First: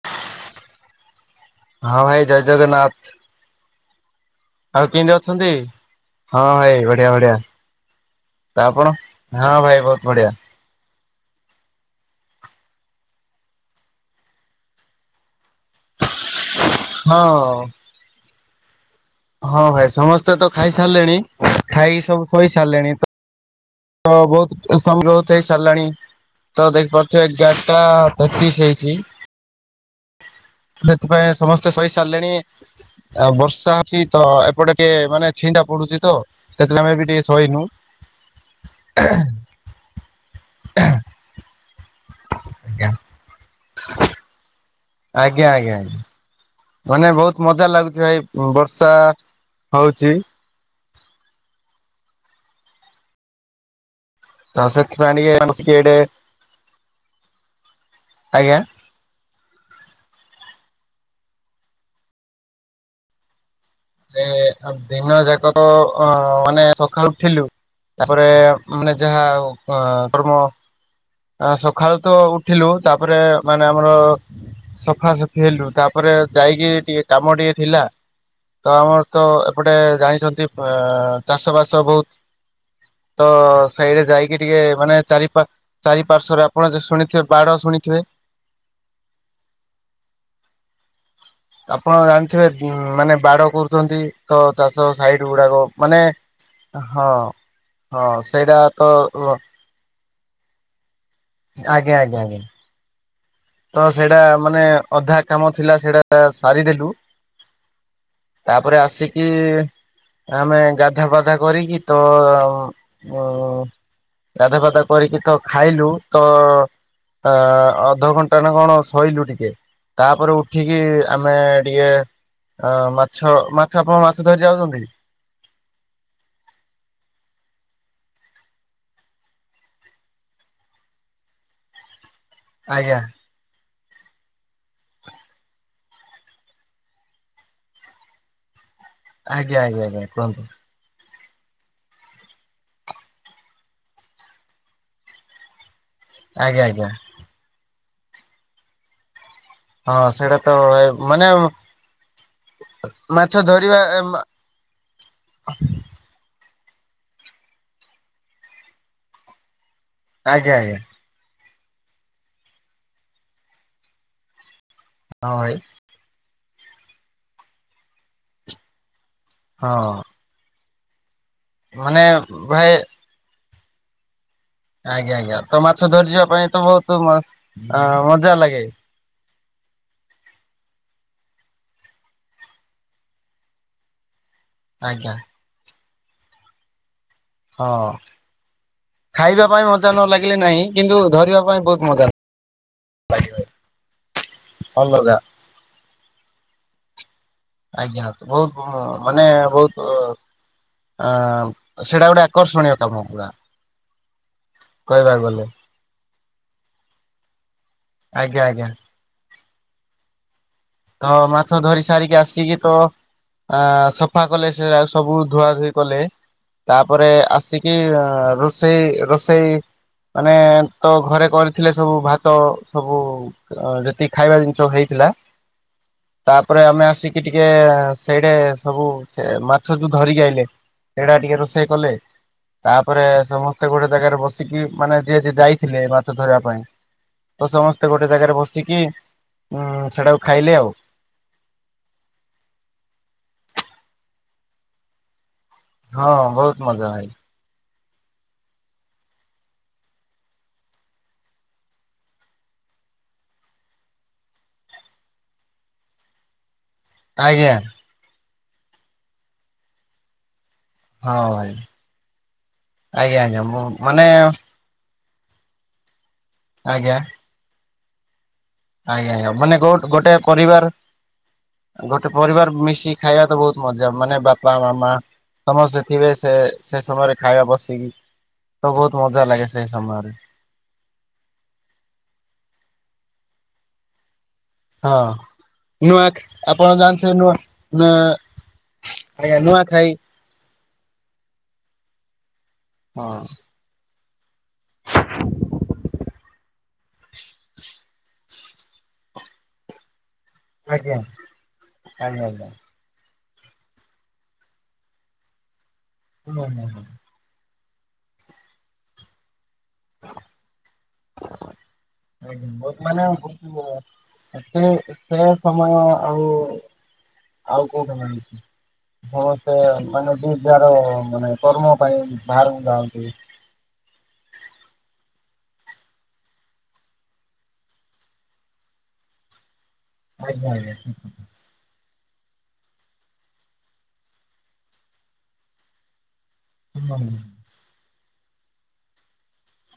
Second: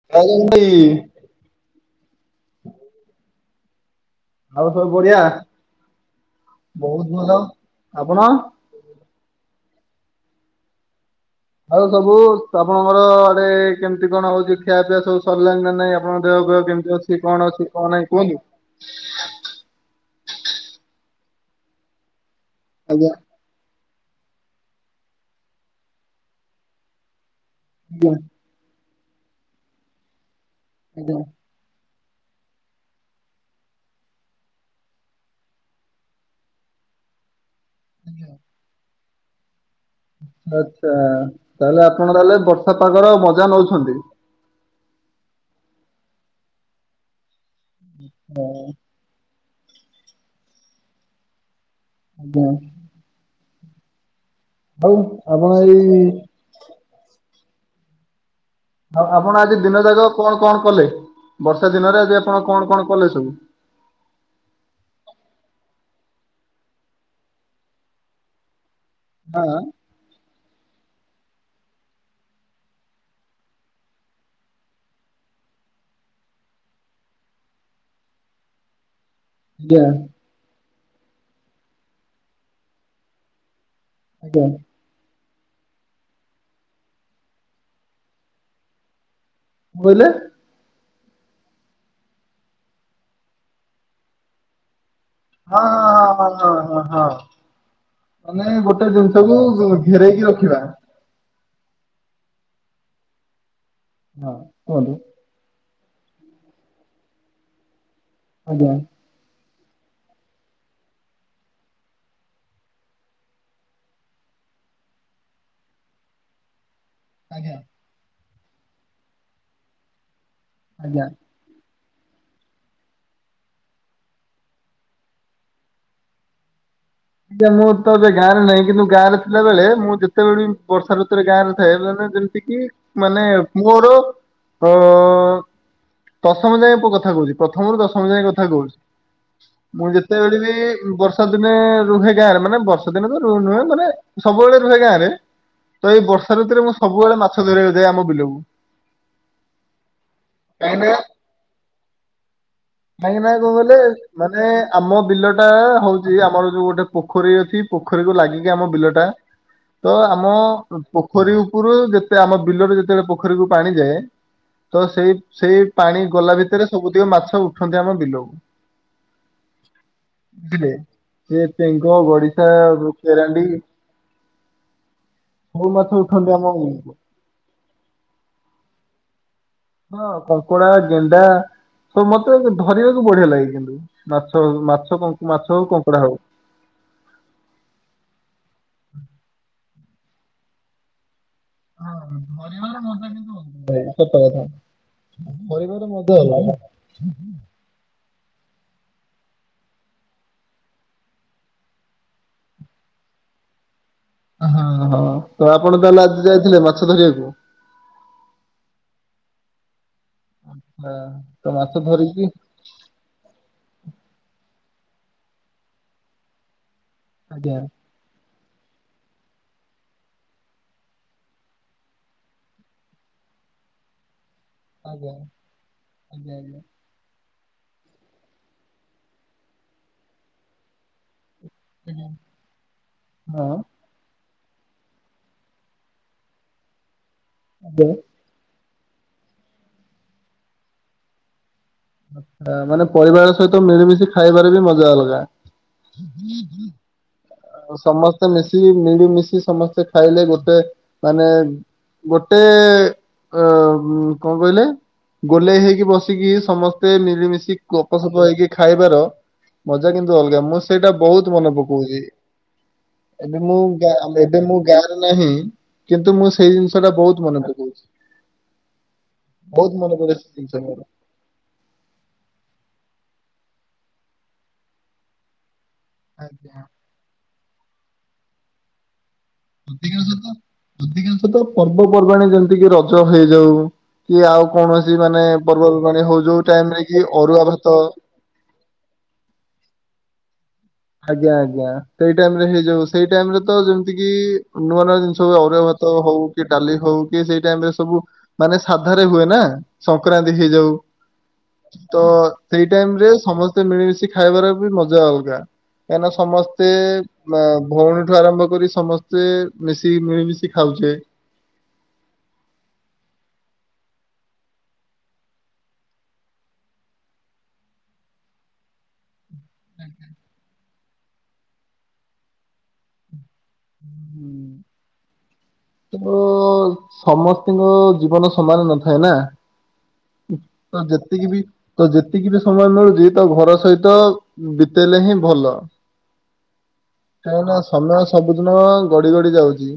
[unintelligible] ହଁ ଭାଇ ଜୟ ଜଗନ୍ନାଥ। ଆଉ ସବୁ କେମିତି ବଢିଆ ଅଛନ୍ତି ହଁ ଭାଇ ବହୁତ ବଢିଆ ଭଲ। ବଢିଆ। ଆପଣ ତ ଆପଣ ହଁ ଭାଇ ବହୁତ ବଢିଆ। ଆଉ ସବୁ ଆପଣଘର ଆଡେ କେମିତି କଣ ହଉଛି ଖିଆ ପିଆ ସବୁ ସରିଲାଣି ନା ନାଇଁ ଆପଣଙ୍କ ଦେହ ଫିୟ କେମିତି ଅଛି ହଁ କଣ ଅଛି କଣ ନାହିଁ କୁହନ୍ତୁ? ହଁ ଭାଇ ସମସ୍ତେ ତ ଖାଇ ସାରିଲେଣି ଖାଇକି ସବୁ ଶୋଇ ସାରିଲେଣି ତ ଆଜ୍ଞା ତ ବହୁତ [unintelligible] ସାରିଲାଣି ତ ଦେଖିପାରୁଥିବେ ଟା ଆଜ୍ଞା ପଚିଶ ହେଇଛି। ଆଜ୍ଞା। ସେଥିପାଇଁ ସମସ୍ତେ ଶୋଇ ସାରିଲେଣି। ଆ ବର୍ଷା ଅଛି ତ ଏପଟେ ଟିକେ ମାନେ ଛିଣ୍ଡା ପଡୁଛି ତ ସେ ଥୀଲାଗିି ଆମେ ବି ଟିକେ ସୋଇନୁ ହୁଁଁ। ହ [unintelligible] ଆଚ୍ଛା ତାହେଲେ ଆପଣ ତାହେଲେ ବର୍ଷା ପାଗର ମଜା ନଉଛନ୍ତି। ଆଜ୍ଞା ଆଜ୍ଞା। ମାନେ ବହୁତ ମଜା ଲାଗୁଛି ଭାଇ ବର୍ଷା ହଉଛି। ଆଜ୍ଞା। ତ ଆଉ ସେଥି ପାଇଁ ଟିକେ ଆପଣ ବସିକି ଏଆ ଡେ ଏଇ ଆଜ୍ଞା ଆ ଉ ଆପଣ ଆଜି ଦିନ ଯାକ କଣ କଣ କଲେ ବର୍ଷା ଦିନରେ ଆଜି ଆପଣ କଣ କଣ କଲେ ସବୁ? ଦିନ ଯାକ ଅ ମାନେ ସକାଳୁ ଉଠିଲୁ ତାପରେ ମାନେ ଯାହା ହଁ ଆଉ କର୍ମ ଆ ସକାଳୁ ତ ଉଠିଲୁ ତାପରେ ମାନେ ଆମର ସଫା ସଫି ହେଲୁ ତାପରେ ଯାଇକି ଟିକେ କାମ ଟିକେ ଥିଲା ତ ଆମର ତ ଏପଟେ ଆଜ୍ଞା ଜାଣିଛନ୍ତି ଅ ଚାଷ ବାସ ବହୁତ ତ ସାଇଡରେ ଯାଇକି ଆଜ୍ଞା। କଣ ଟିକେ ମାନେ ଚାରି ପା ଚାରି ପାଶ୍ୱ ରେ ଆପଣ ଶୁଣିଥିବେ ବାଡ ଶୁଣିଥିବେ। ବୋଇଲେ ଆପଣ ଜାଣିଥିବେ ମାନେ ବାଡ କରୁଛନ୍ତି। ତ ଚାଷ ସାଇଡ ହଁ ଗୁଡାକ ମାନେ ହଁ ହଁ ମାନେ ସେଇଟା ଗୋଟେ ତ ଜିନିଷକୁ ଘେରଇକି ରଖିବା। ଆଜ୍ଞା ଆଜ୍ଞା ଆଜ୍ଞା। ତ ସେଇଟା ହଁ ମାନେ କୁହନ୍ତୁ ଅଧା କାମ ଥିଲା ସେଇଟା ସାରିଦେଲୁ। ଆଜ୍ଞା। ତାପରେ ଆସିକି ଆମେ ଗାଧୁଆ ପାଧୁଆ କରିକି ତ ଅ ଗାଧୁଆ ପାଧୁଆ କରିକି ତ ଖାଇଲୁ ତ ତ ଆଜ୍ଞା ଅଧଘଣ୍ଟା ନା କଣ ସୋଇଲୁ ଟିକେ ତାପରେ ଉଠିକି ଆଜ୍ଞା। ଆମେ ଟିକେ ଅ ମାଛ ମାଛ ଆପଣ ମାଛ ଧରି ଯାଉଛନ୍ତି? ଆଜ୍ଞା ମୁଁ ତ ଏବେ ଗାଁରେ ନାହିଁ କିନ୍ତୁ ଗାଁରେ ଥିଲାବେଳେ ମୁଁ ଯେତେବେଳେ ବି ବର୍ଷା ଋତୁରେ ଗାଁ ରେ ଥାଏ ମାନେ ଟିକେ ଆଜ୍ଞା ମାନେ ପୁଅର ଅ ଦଶମ ଯାଏଁ କଥା କହୁଛି ପ୍ରଥମରୁ ଦଶମ ଯାଏ କଥା କହୁଛି। ଆଜ୍ଞା ଆଜ୍ଞା ମୁଁ ଆଜ୍ଞା ଯେତେବେଳେ କୁହନ୍ତୁ ବି ବର୍ଷା ବର୍ଷା ଦିନେ ରୁହେ ଗାଁ ରେ ମାନେ ବର୍ଷା ଦିନେ ତ ନୁହେଁ ମାନେ ସବୁବେଳେ ରୁହେ ଗାଁ ରେ ତ ଏଇ ବର୍ଷା ଆଜ୍ଞା ଋତୁରେ ମୁଁ ଆଜ୍ଞା ସବୁବେଳେ ମାଛ ଧରିବାକୁ ଯାଏ ଆମ ବିଲକୁ। ହଁ ସେଇଟା ତଏ ମାନେ କାହଁକି ମାଛ ନା କଣ କହିଲେ ଧରିବା ମାନେ ଆମ ବିଲ ଟା ହଉଛି ଆମର ଯୋଉ ଗୋଟେ ପୋଖରୀ ଅଛି ପୋଖରୀକୁୁ ଲାଗିକି ଆମ ବିଲଟା ତ ଆମ ଆଜ୍ଞା ଆଜ୍ଞା ପୋଖରୀ ଉପରୁ ଯେତେ ଆମ ବିଲରେ ଯେତେବେଳେ ପୋଖରୀକୁ ପାଣି ଯାଏ ତ ସେଇ ହଁ ଭାଇ ସେଇ ପାଣି ଗଲା ଭିତରେ ସବୁଟିକ ମାଛ ଉଠନ୍ତି ଆମ ବିଲକୁ ହଁ। ବୁଝିଲେ ସେ ଚେଙ୍ଗ, ମାନେ ଗଡ଼ିଶା, ଭାଇ କେରାଣ୍ଡି ଆଜ୍ଞା ଆଜ୍ଞା ତ ସବୁ ମାଛ ଧରିଯିବା ଉଠନ୍ତି ଆମ ପାଇଁ ତ ବିଲକୁ। ବହୁତ ଅ ମଜା ଲାଗେ। ହଁ କଙ୍କଡା, ଗେଣ୍ଡା ସବୁ ମତେ ଧରିବାକୁ ବଢିଆ ଲାଗେ କିନ୍ତୁ। ମାଛ ମାଛ ଆଜ୍ଞା। ମାଛ ହଉ କଙ୍କଡ଼ା ହଉ। ହଁ ଖାଇବା ପାଇଁ ମଜା ନ ଲାଗିଲେ ନାହିଁ କିନ୍ତୁ ଧରିବା ପାଇଁ ବହୁତ ମଜା ଲାଗେ। ହଁ ଧରିବାର ମଜା କିନ୍ତୁ ଅଲଗା। ଅଲଗା [inaudible] ଆଜ୍ଞା ବହୁତ ମାନେ ବହୁତ ଅ ସେଇଟା ଗୋଟେ ଆକର୍ଷଣୀୟ କାମ ପୁରା। ହଁ ହଁ କହିବାକୁ ଗଲେ ତ ଆପଣ ତାହେଲେ ଆଜି ଯାଇଥିଲେ ମାଛ ଧରିବାକୁ? ଆଜ୍ଞା ଆଜ୍ଞା। ତ ମାଛ ଧରି ସାରିକି ଆସିକି। ତ ଆ ସଫା କଲେ ସେ ସବୁ ଧୁଆ ଧୁଇ କଲେ। ତାପରେ ଆଜ୍ଞା। ଆସିକି ରଷ ରୋଷେଇ ରୋଷେଇ ମାନେ ତ ଘରେ କରିଥିଲେ ସବୁ ଭାତ ସବୁ ଯେତିକି ଖାଇବା ଜିନିଷ ହେଇଥିଲା ଆଜ୍ଞା ଆଜ୍ଞା ଆଜ୍ଞା। ତାପରେ ଆମେ ଆସି କି ଟିକେ ସେଇଟା ସବୁ ସେ ମାଛ ଯୋଉ ଧରିକି ଆଇଲେ ସେଇଟା ଟିକେ ରୋଷେଇ କଲେ ଆଜ୍ଞା। ତାପରେ ହଁ। ସମସ୍ତେ ଗୋଟେ ଜାଗାରେ ବସ ବସିକି ମାନେ ଯିଏ ଯିଏ ଯାଇଥିଲେ ମାଛ ଧରିବା ପାଇଁ ତ ଆଜ୍ଞା ସମସ୍ତେ ଗୋଟେ ଜାଗାରେ ବସିକି। ହୁଁ ସେଟାକୁ ଖାଇଲେ ଆଉ ଆଛା ମାନେ ପରିବାର ସହିତ ମିଳିମିଶି ଖାଇବାରେ ବି ମଜା ଅଲଗା। ହଁ ବହୁତ ମଜା ଭାଇ। ସମସ୍ତେ ମିଶି ମିଳିମିଶି ସମସ୍ତେ ଖାଇଲେ ଗୋଟେ ମାନେ ଗୋଟେ ଅ କଣ କହିଲେ? ଗୋଲେଇ ହେଇକି ବସିକି ସମସ୍ତ ମତେ ଆଜ୍ଞା ମିଳିମିଶି କପ ସପ ହେଇକି ଖାଇବାର ମଜା କିନ୍ତୁ ଅଲଗା ମୁଁ ସେଇଟା ହଁ ବହୁତ ଭାଇ ମନେ ପକାଉଛି ଆଜ୍ଞା ଆଜ୍ଞା ଏବେ ମୁଁ ମାନେ ଏବେ ମୁଁ ଗ ନାହିଁ କିନ୍ତୁ ମୁଁ ସେଇ ଜିନିଷ ଟା ଆଜ୍ଞା ବହୁତ ମନେ ପକଉଛି। ଆଜ୍ଞା କଣ ମାନେ ବହୁତ ମନେ ଗୋଟେ ପଡେ ସେ ଜିନିଷ ପରିବାର ମୋର। ଗୋଟେ ପରିବାର ମିଶି ଖାଇବା ତ ବହୁତ ମଜା ମାନେ ବାପା ମାମା ସମସ୍ତେ ଥିବେ ସେ ଆଜ୍ଞା। ସେ ସମୟରେ ଖାଇବା ବସିକି ତ ବହୁତ ମଜା ଲାଗେ। ସେ ସମୟରେ ଅଧିକାଂଶ ଅଧିକାଂଶ ତ ପର୍ବପର୍ବାଣି ଯେମିତିକି ରଜ ହେଇଯାଉ। କି ଆଉ କୌଣସି ହଁ ମାନେ ନୂଆ ପର୍ବପର୍ବାଣି ହଉ ଯୋଉ ଆପଣ ଟାଇମ ରେ କି ଜାଣିଥିବେ ନୂଆ ଅରୁଆ ଭାତ। ନୂଆ ଆଜ୍ଞା ନୂଆଖାଇ। ଆଜ୍ଞା ଆଜ୍ଞା ସେଇ ଟାଇମରେ ହେଇଯାଉ। ହଁ। ସେଇ ଟାଇମରେ ତ ତିକି ନୂଆ ନୂଆ ଜିନିଷ ଅରୁଆ ଭାତ ହଉ କି ଡାଲି ହଉ କି ସେଇ ଟାଇମ ରେ ସବୁ ମାନେ ସାଧାରେ ହୁଏ ନା ସଂକ୍ରାନ୍ତି ହେଇଯାଉ। ଆଜ୍ଞା ତ ଆଜ୍ଞା ଆଜ୍ଞା ସେଇ ଟାଇମରେ ସମସ୍ତେ ମିଳିମିଶି ଖାଇବାର ବି ମଜା ଅଲଗା। କାହିଁନା ହୁଁ ହୁଁ ସମସ୍ତେ ହୁଁ। ନା ଭଉଣୀଠୁ ଆରମ୍ଭ କରି ସମସ୍ତେ ମିଶିକି ମିଳିମିଶି ଖାଉଛେ। ବହୁତ ମାନେ ବହୁତ ସେ ସେ ସମୟ ଆଉ ଆଉ କୋଉ କଣା ହେଇଛି ହଁ। ସେ ମାନେ ଯିଏ ଯାର ମାନେ କର୍ମ ପାଇଁ ବାହାରକୁ ଯାଆନ୍ତି। ତ ସମସ୍ତଙ୍କ ଜୀବନ ସମାନ ନଥାଏ ନା। ଆଜ୍ଞା ଆଜ୍ଞା ତ ଯେତିକି ବି ତ ଯେତିକି ବି ସମୟ ମିଳୁଛି ତ ଘର ସହିତ ବିତେଇଲେ ହିଁ ଭଲ। ହଁ। ନାଇଁ ନା ସମୟ ସବୁଦିନ ଗଡି ଗଡି ଯାଉଛି।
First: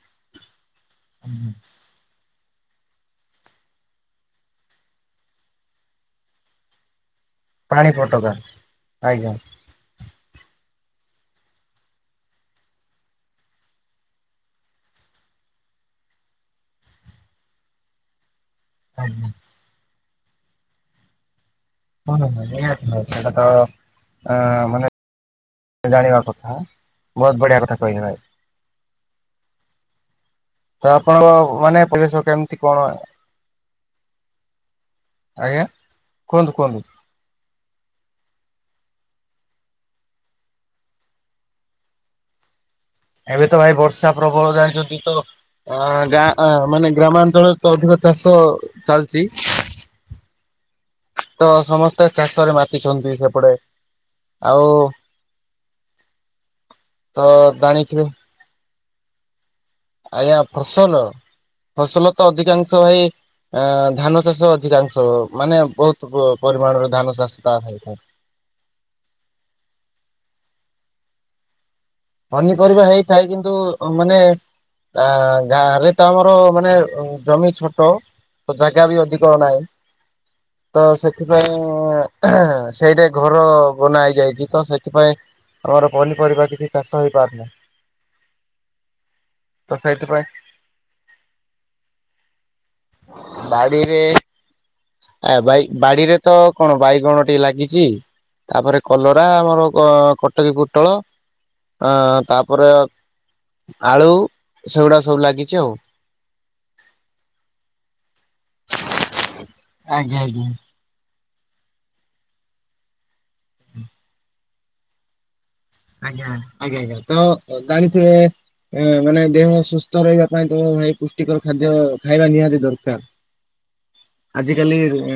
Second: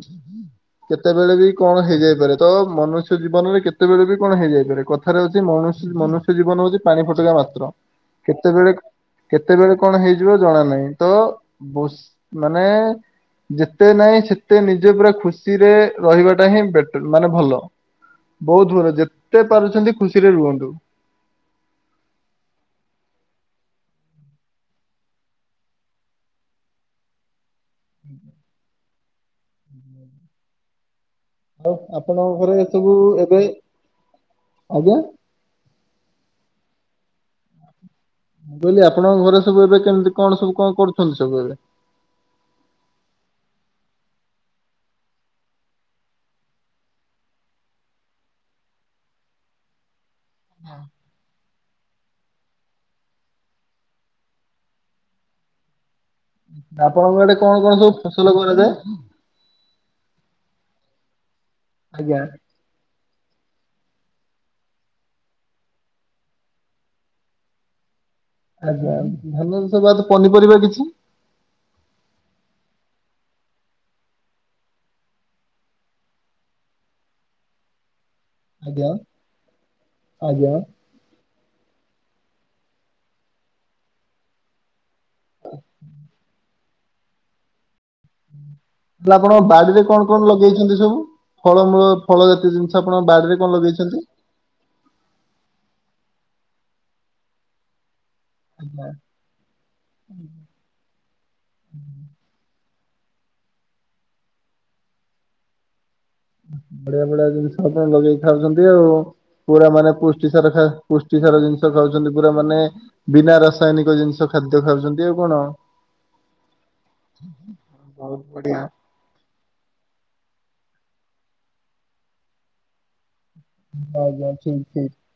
କେତେବେଳେ ବି ହୁଁ କଣ ହେଇ ଯାଇପାରେ। ତ ମନୁଷ୍ୟ ଜୀବନରେ କେତେବେଳେ ବି କଣ ହେଇ ଯାଇପାରେ। କଥାରେ ହଉଛି ମଣୁ ମନୁଷ୍ୟ ଜୀବନ ହଉଛି ପାଣି ଫଟକା ମାତ୍ ତ୍ର ପାଣି ଫୋଟକା କେତେବେଳେ ଆଜ୍ଞା କେତେବେଳେ କଣ ହେଇଯିବ ଜଣା ନାହିଁ। ତ ବୁସ ମାନେ ଯେତେ ନାହିଁ ସେତେ ନିଜେ ପୁରା ଖୁସି ଖୁସିରେ ରହିବାଟା ହିଁ ବେଟ ମାନେ ଭଲ ବହୁତ ଭଲ। ଆଜ୍ଞା ଯେତେ ପାରୁଛନ୍ତି ଖୁସିରେ ରୁହନ୍ତୁ। ହୁଁ ହଁ ଏଇଟା ତ ଆ ମାନେ ଜାଣିବା କଥା ବହୁତ ବଢିଆ କଥା କହିଲେ ଭାଇ। [unintelligible] ତ ଆପଣଙ୍କ ଆଉ ମାନେ ପରିବେଶ ଆପଣଙ୍କ ଘରେ କେମିତି କଣ? ସବୁ ଏବେ ଆଜ୍ଞା ଆଜ୍ଞା କୁହନ୍ତୁ କୁହନ୍ତୁ। ମୁଁ କହିଲି ଆପଣଙ୍କ ଘରେ ସବୁ ଏବେ କେମିତି କଣ ସବୁ କଣ କରୁଛନ୍ତି ସବୁ ଏବେ? ଏବେ ତ ଭାଇ ବର୍ଷା ପ୍ରବଳ ଜାଣିଛନ୍ତି। ତ ଅ ଗା ମାନେ ଗ୍ରାମାଞ୍ଚଳରେ ତ ଅଧିକ ଚାଷ ଚାଲିଛି। [inaudible] ତ ସମସ୍ତେ ଚାଷରେ ମାତିଛନ୍ତି ସେପଟେ। ଆଉ ତ ଆପଣଙ୍କ ଏଠେ କଣ କଣ ସବୁ ଫସଲ କରାଯାଏ? ଆଜ୍ଞା ଫସଲ ଫସଲ ଆଜ୍ଞା। ତ ଅଧିକାଂଶ ଭାଇ ଅ ଧାନ ଚାଷ ଅଧିକାଂଶ ମାନେ ବହୁତ ପରିମାଣରେ ଧାନ ଚାଷ ତା ହେଇଥାଏ। ଆଜ୍ଞା ଆଜ୍ଞା ଧାନ ଚାଷ ବାଦ୍ ପନିପରିବା କିଛି? ପନିପରିବା ହେଇଥାଏ। କିନ୍ତୁ ମାନେ ଆ ଗାଁରେ ତ ଆମର ମାନେ ଜମି ଛୋଟ। ତ ଜାଗା ଆଜ୍ଞା। ବି ଅଧିକ ନାହିଁ। ଆଜ୍ଞା। ତ ସେ ସେଥିପାଇଁ ସେଇଟା ଘର ବନା ହେଇଯାଇଛି। ତ ସେଥିପାଇଁ [unintelligible] ପନିପରିବା କିଛି ଚାଷ ହେଇପାରୁନାହି। ହେଲେ ଆପଣଙ୍କ ବାଡିରେ କଣ ସେଇଥିପାଇଁ କଣ ଲଗେଇଛନ୍ତି ସବୁ? ଫଳମୂଳ ଫଳ ଜାତୀୟ ଜିନିଷ ଆପଣ ବାଡ଼ିରେ କଣ ଲଗେଇଛନ୍ତି? ଏ ବାଇ ବାଡିରେ ତ କଣ ବାଇଗଣ ଟିକେ ଲାଗିଛି। ତାପରେ ଆଜ୍ଞା, କଲରା ଆମର ଅ କଟକୀ ପୋଟଳ। ଅ ତାପରେ ଆଳୁ ସେଗୁଡା ସବୁ ଲାଗିଚି ଆଉ। ବଢିଆ ବଢିଆ ଜିନିଷ ତ ଲଗେଇକି ଖାଉକନ୍ତି ଆଉ ପୁରା ମାନେ ଆଜ୍ଞା ପୁଷ୍ଟି ଆଜ୍ଞା ସାର ଖା ପୁଷ୍ଟି ସାର ଜିନିଷ ଖାଉଚନ୍ତି ପୁରା ମାନେ ବିନା ରାସାୟନିକ ଜିନିଷ ଖାଦ୍ୟ ଖାଉଚନ୍ତି ଆଉ କଣ? ଆଜ୍ଞା ଆଜ୍ଞା ଆଜ୍ଞା ତ ବହୁତ ବଢିଆ। ଜାଣିଥିବେ ମାନେ ଦେହ ସୁସ୍ଥ ରହିବା ପାଇଁ ତମ ଭାଇ ପୁଷ୍ଟିକର ଖାଦ୍ୟ ଖାଇବା ନିହାତି ଦରକାର। ଆଜ୍ଞା ଠିକ୍ ଆଜିିକାଲି ଠିକ୍। ରେ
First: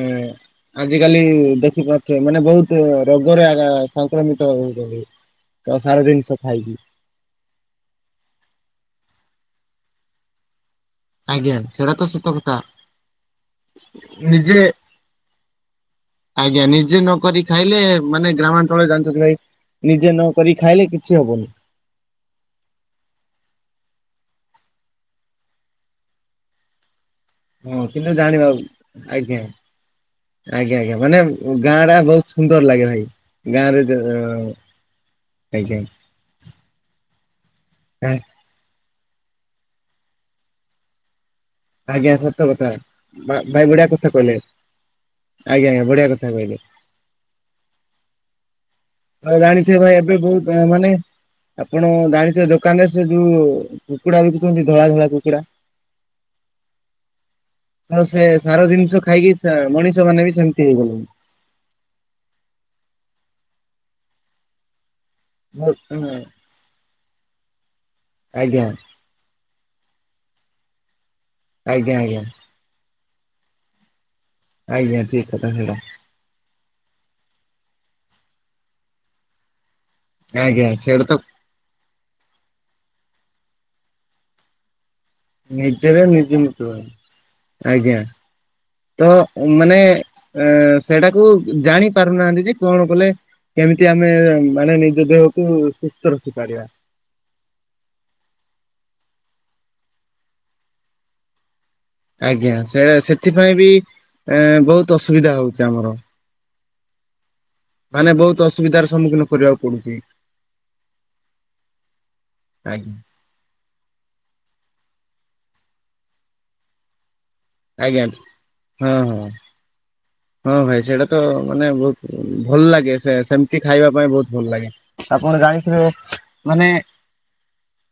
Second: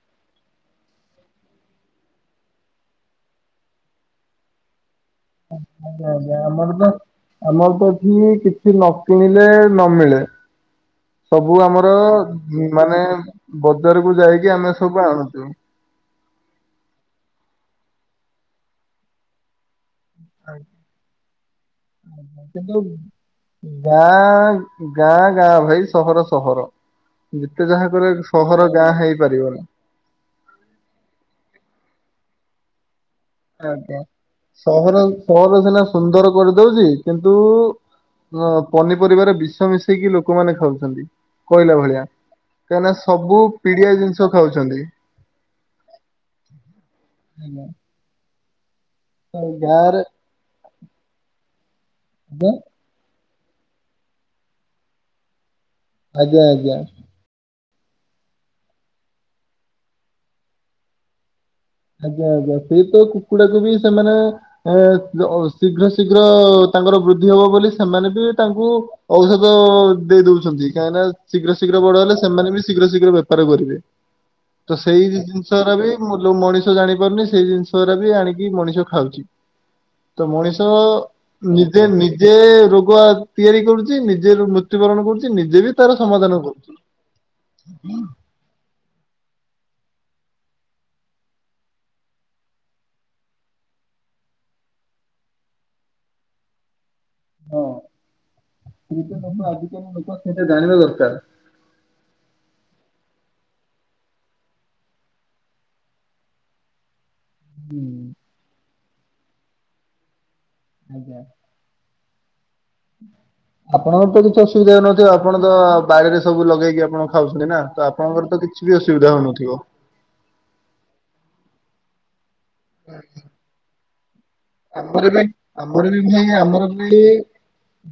ଆଜିକାଲି ଦେଖିପାରୁଥିବେ ମାନେ ବୋହୁତ ରୋଗରେ ଏଗା ସଂକ୍ରମିତ ହୋଉଚନ୍ତି। ଆଜ୍ଞା ଆଜ୍ଞା ଆମର ତ ଆମର ତ ଏଠି କିଛି ନ କିଣିଲେ ନ ମିଳେ। ସବୁ ଆଜ୍ଞା ଆମର ସେଇଟା ତ ସତ କଥା ମାନେ ବଜାରକୁ ଯାଇକି ନିଜେ ଆମେ ସବୁ ଆଣୁଚୁ। ଆଜ୍ଞା ନିଜେ ନକରିକି ଖାଇଲେ ମାନେ ଗ୍ରାମାଞ୍ଚଳରେ ଜାଣିଚନ୍ତି ଭାଇ ନିଜେ ନକ ଖାଇଲେ କିଛି ହବନି। ସେ ଯୋଉ ଗାଁ ଗାଁ ଗାଁ ଭାଇ ସହର ସହର। ଯେତେ ହଁ ଯାହା କରେ କିନ୍ତୁ ଜାଣିବା ସହର ଗାଁ ଆଜ୍ଞା ହେଇପାରିବ ନାଇଁ। ଆଜ୍ଞା ଆଜ୍ଞା ମାନେ ଗାଁ ଟା ବୋହୁତ ସୁନ୍ଦର ଲାଗେ ଭାଇ। ଗାଁରେ ଯେ ଆଜ୍ଞା ସହର ସହର ଆଜ୍ଞା ସିନା ସୁନ୍ଦର କରିଦୋଉଚି କିନ୍ତୁ ହଁ ପନିପରିବାରେ ବିଷ ମିଶେଇକି ଲୋକମାନେ ଖାଉଚନ୍ତି। କହିଲା ଭଳିଆ ଆଜ୍ଞା ସତ କଥା। କାହିଁକିନା ଭା ସବୁ ଭାଇ ବଢିଆ ପିଡିଆ କଥା ଜିନିଷ କହିଲେ ଖାଉଛନ୍ତି। ଆଜ୍ଞା ଆଜ୍ଞା ଢିଆ କଥା କହିଲେ। ହାଲୋ। ହ ଜାଣିଥିବ ଭାଇ ଗାଁରେ ଏବେ ବୋହୁତ ମାନେ ଆପଣ ଜାଣିଥିବେ ଆଜ୍ଞା ଦୋକାନରେ ସେ ଯୋଉ କୁକୁଡ଼ା ବିକୁଚନ୍ତି ଧଳା ଧଳା କୁକୁଡ଼ା? ଆଜ୍ଞା ଆଜ୍ଞା। ଆଉ ସେ ସାର ଜିନିଷ ଖାଇକି ମଣିଷ ମାନେ ବି ସେମିତି ହେଇଗଲେଣି। ଆଜ୍ଞା ଆଜ୍ଞା ସେଇ ତ କୁକୁଡାକୁ ବି ସେମାନେ ଏ ଶୀଘ୍ର ଶୀଘ୍ର ତାଙ୍କର ବୃଦ୍ଧି ହବ ବୋଲି ସେମାନେ ବି ଆଜ୍ଞା ତାଙ୍କୁ ଔଷଧ ଦେଇ ଦୋଉଚନ୍ତି କାହିଁକିନା ଶୀଘ୍ର ଶୀଘ୍ର ଆଜ୍ଞା ବଡ ହେଲେ ଆଜ୍ଞା ସେମାନେ ବି ଶୀଘ୍ର ଶୀଘ୍ର ବେପାର କରିବେ ତ ଆଜ୍ଞା ସେଇ ଠିକ କଥା ଜିନିଷଗୁରା ସେଇଟା ବି ମୂଳ ମଣିଷ ଜାଣି ପାରୁନି ସେଇ ଜିନିଷାଗୁରାବି ଆଣିକି ମଣିଷ ଖାଉଚି। ତ ମଣିଷ ଆଜ୍ଞା ସେଇଟା ତ ନିଜେ ନିଜେ ରୋଗ ତିଆରି କରୁଚି ନିଜେ ମୃତ୍ୟୁବରଣ କରୁଚି। ନିଜର ନିଜେ ମୁତୁବରଣ ଆଜ୍ଞା। ତ ମାନେ ଅ ସେଇଟାକୁ ଜାଣି ପାରୁନାହାନ୍ତି ଯେ କଣ କଲେ କେମିତି ଆମେ ମାନେ ନିଜ ଦେହକୁ ସୁସ୍ଥ ରଖିପାରିବା? ହଁ [unintelligible] ଆଜିକାଲି ଲୋକ ସେତା ଜାଣିବା ଦରକାର। ଆଜ୍ଞା ସେ ସେଥିପାଇଁ ବି ଏ ବୋହୁତ ଅସୁବିଧା ହୋଉଛି ଆମର। [unintelligible] ହୁଁ ମାନେ ବୋହୁତ ଅସୁବିଧାର ସମ୍ମୁଖୀନ କରିବାକୁ ପଡୁଚି। ଆଜ୍ଞା। ଆଜ୍ଞା। ଆପଣଙ୍କର ତ କିଛି ଅସୁବିଧା ହେଉନଥିବ ଆପଣ ତ ବାଡିରେ ସବୁ ଲଗେଇକି ଆପଣ ଖାଉଚନ୍ତି ନା। ତ ଆଜ୍ଞା ଆପଣଙ୍କର ତ କିଛି ବି ହଁ ଅସୁବିଧା ହଁ ହଉନଥିବ। ହଁ ଭାଇ ସେଇଟା ତ ମାନେ ବୋହୁତ ଭଲ ଲାଗେ ସେ ସେମିତି ଖାଇବା ପାଇଁ ବୋହୁତ ଆପର ବି ଆମର ବି ଭାଇ ମାନେ ଆମର ବି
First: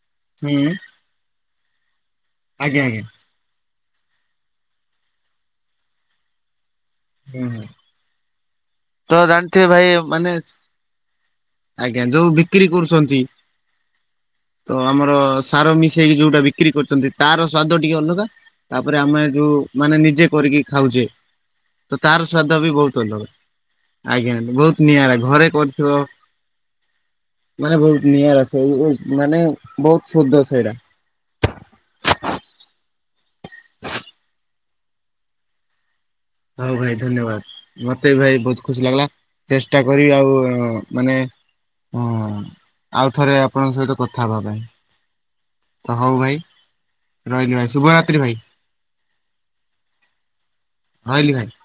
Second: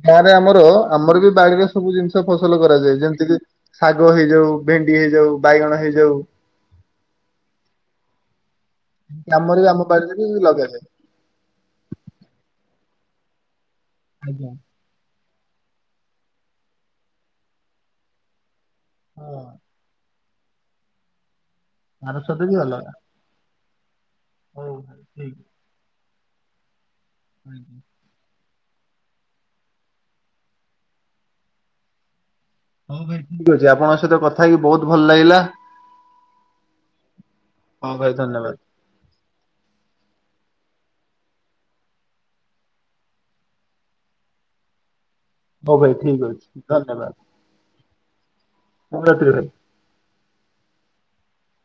ଗାଁରେ ହୁଁ ଆମର ଆମର ବି ବାଡିରେ ସବୁ ଜିନିଷ ଫସଲ ଆଜ୍ଞା ଆଜ୍ଞା କରାଯାଏ ଯେମିତିକି ଶାଗ ହେଇଯାଉ ଭେଣ୍ଡି ହେଇଯାଉ, ବାଇଗଣ ହେଇଯାଉ। ହୁଁ ହୁଁ ତ ଆମର ବି ଜାଣିଥିବେ ଆମ ଭାଇ ବାଡିରେ ବି ମାନେ ଲଗାଯାଏ। ଆଜ୍ଞା ଯୋଉ ବିକ୍ରି କରୁଛନ୍ତି ଆଜ୍ଞା। ତ ଆମର ସାର ମିଶେଇକି ଯୋଉଟା ବିକ୍ରି କରୁଛନ୍ତି ତାର ସ୍ଵାଦ ଟିକେ ଅଲଗା। ତାପରେ ଆମେ ହଁ ଯୋଉ ମାନେ ନିଜେ କରିକି ଖାଉଚେ ତ ତାର ସ୍ଵାଦ ବି ବୋହୁତ ଅଲଗା। ଆଜ୍ଞା ତ ହଉ ଭୋଉତ ନିଆରା ଠିକ ଘରେ କରୁଥିବ ମାନେ ଭୋଉତ ନିଆରା ସେଇ ଏଇ ମାନେ ବୋହୁତ ଶୁଦ୍ଧ ସେଇଟା। ହଉ ଭାଇ ଠିକ୍ ଅଛି ଆପଣଙ୍କ ସହିତ କଥା ହେଇକି ବୋହୁତ ଭଲ ଲାଗିଲା। ହଉ ଭାଇ ଧନ୍ୟବାଦ ହଉ ମତେ ବି ଭାଇ ଧନ୍ୟବାଦ ଭୋଉତ ଖୁସି ଲାଗିଲା ଚେଷ୍ଟା କରିବି ଆଉ ମାନେ ହଁ ଆଉ ଥରେ ଆପଣଙ୍କ ସହିତ କଥା ହବା ପାଇଁ। ତ ହଉ ଠିକ ଭାଇ ଅଛି ଧନ୍ୟବାଦ ରହିଲି ଭାଇ ଶୁଭରାତ୍ରି ଭାଇ। [unintelligible] ରହିଲି ଭାଇ।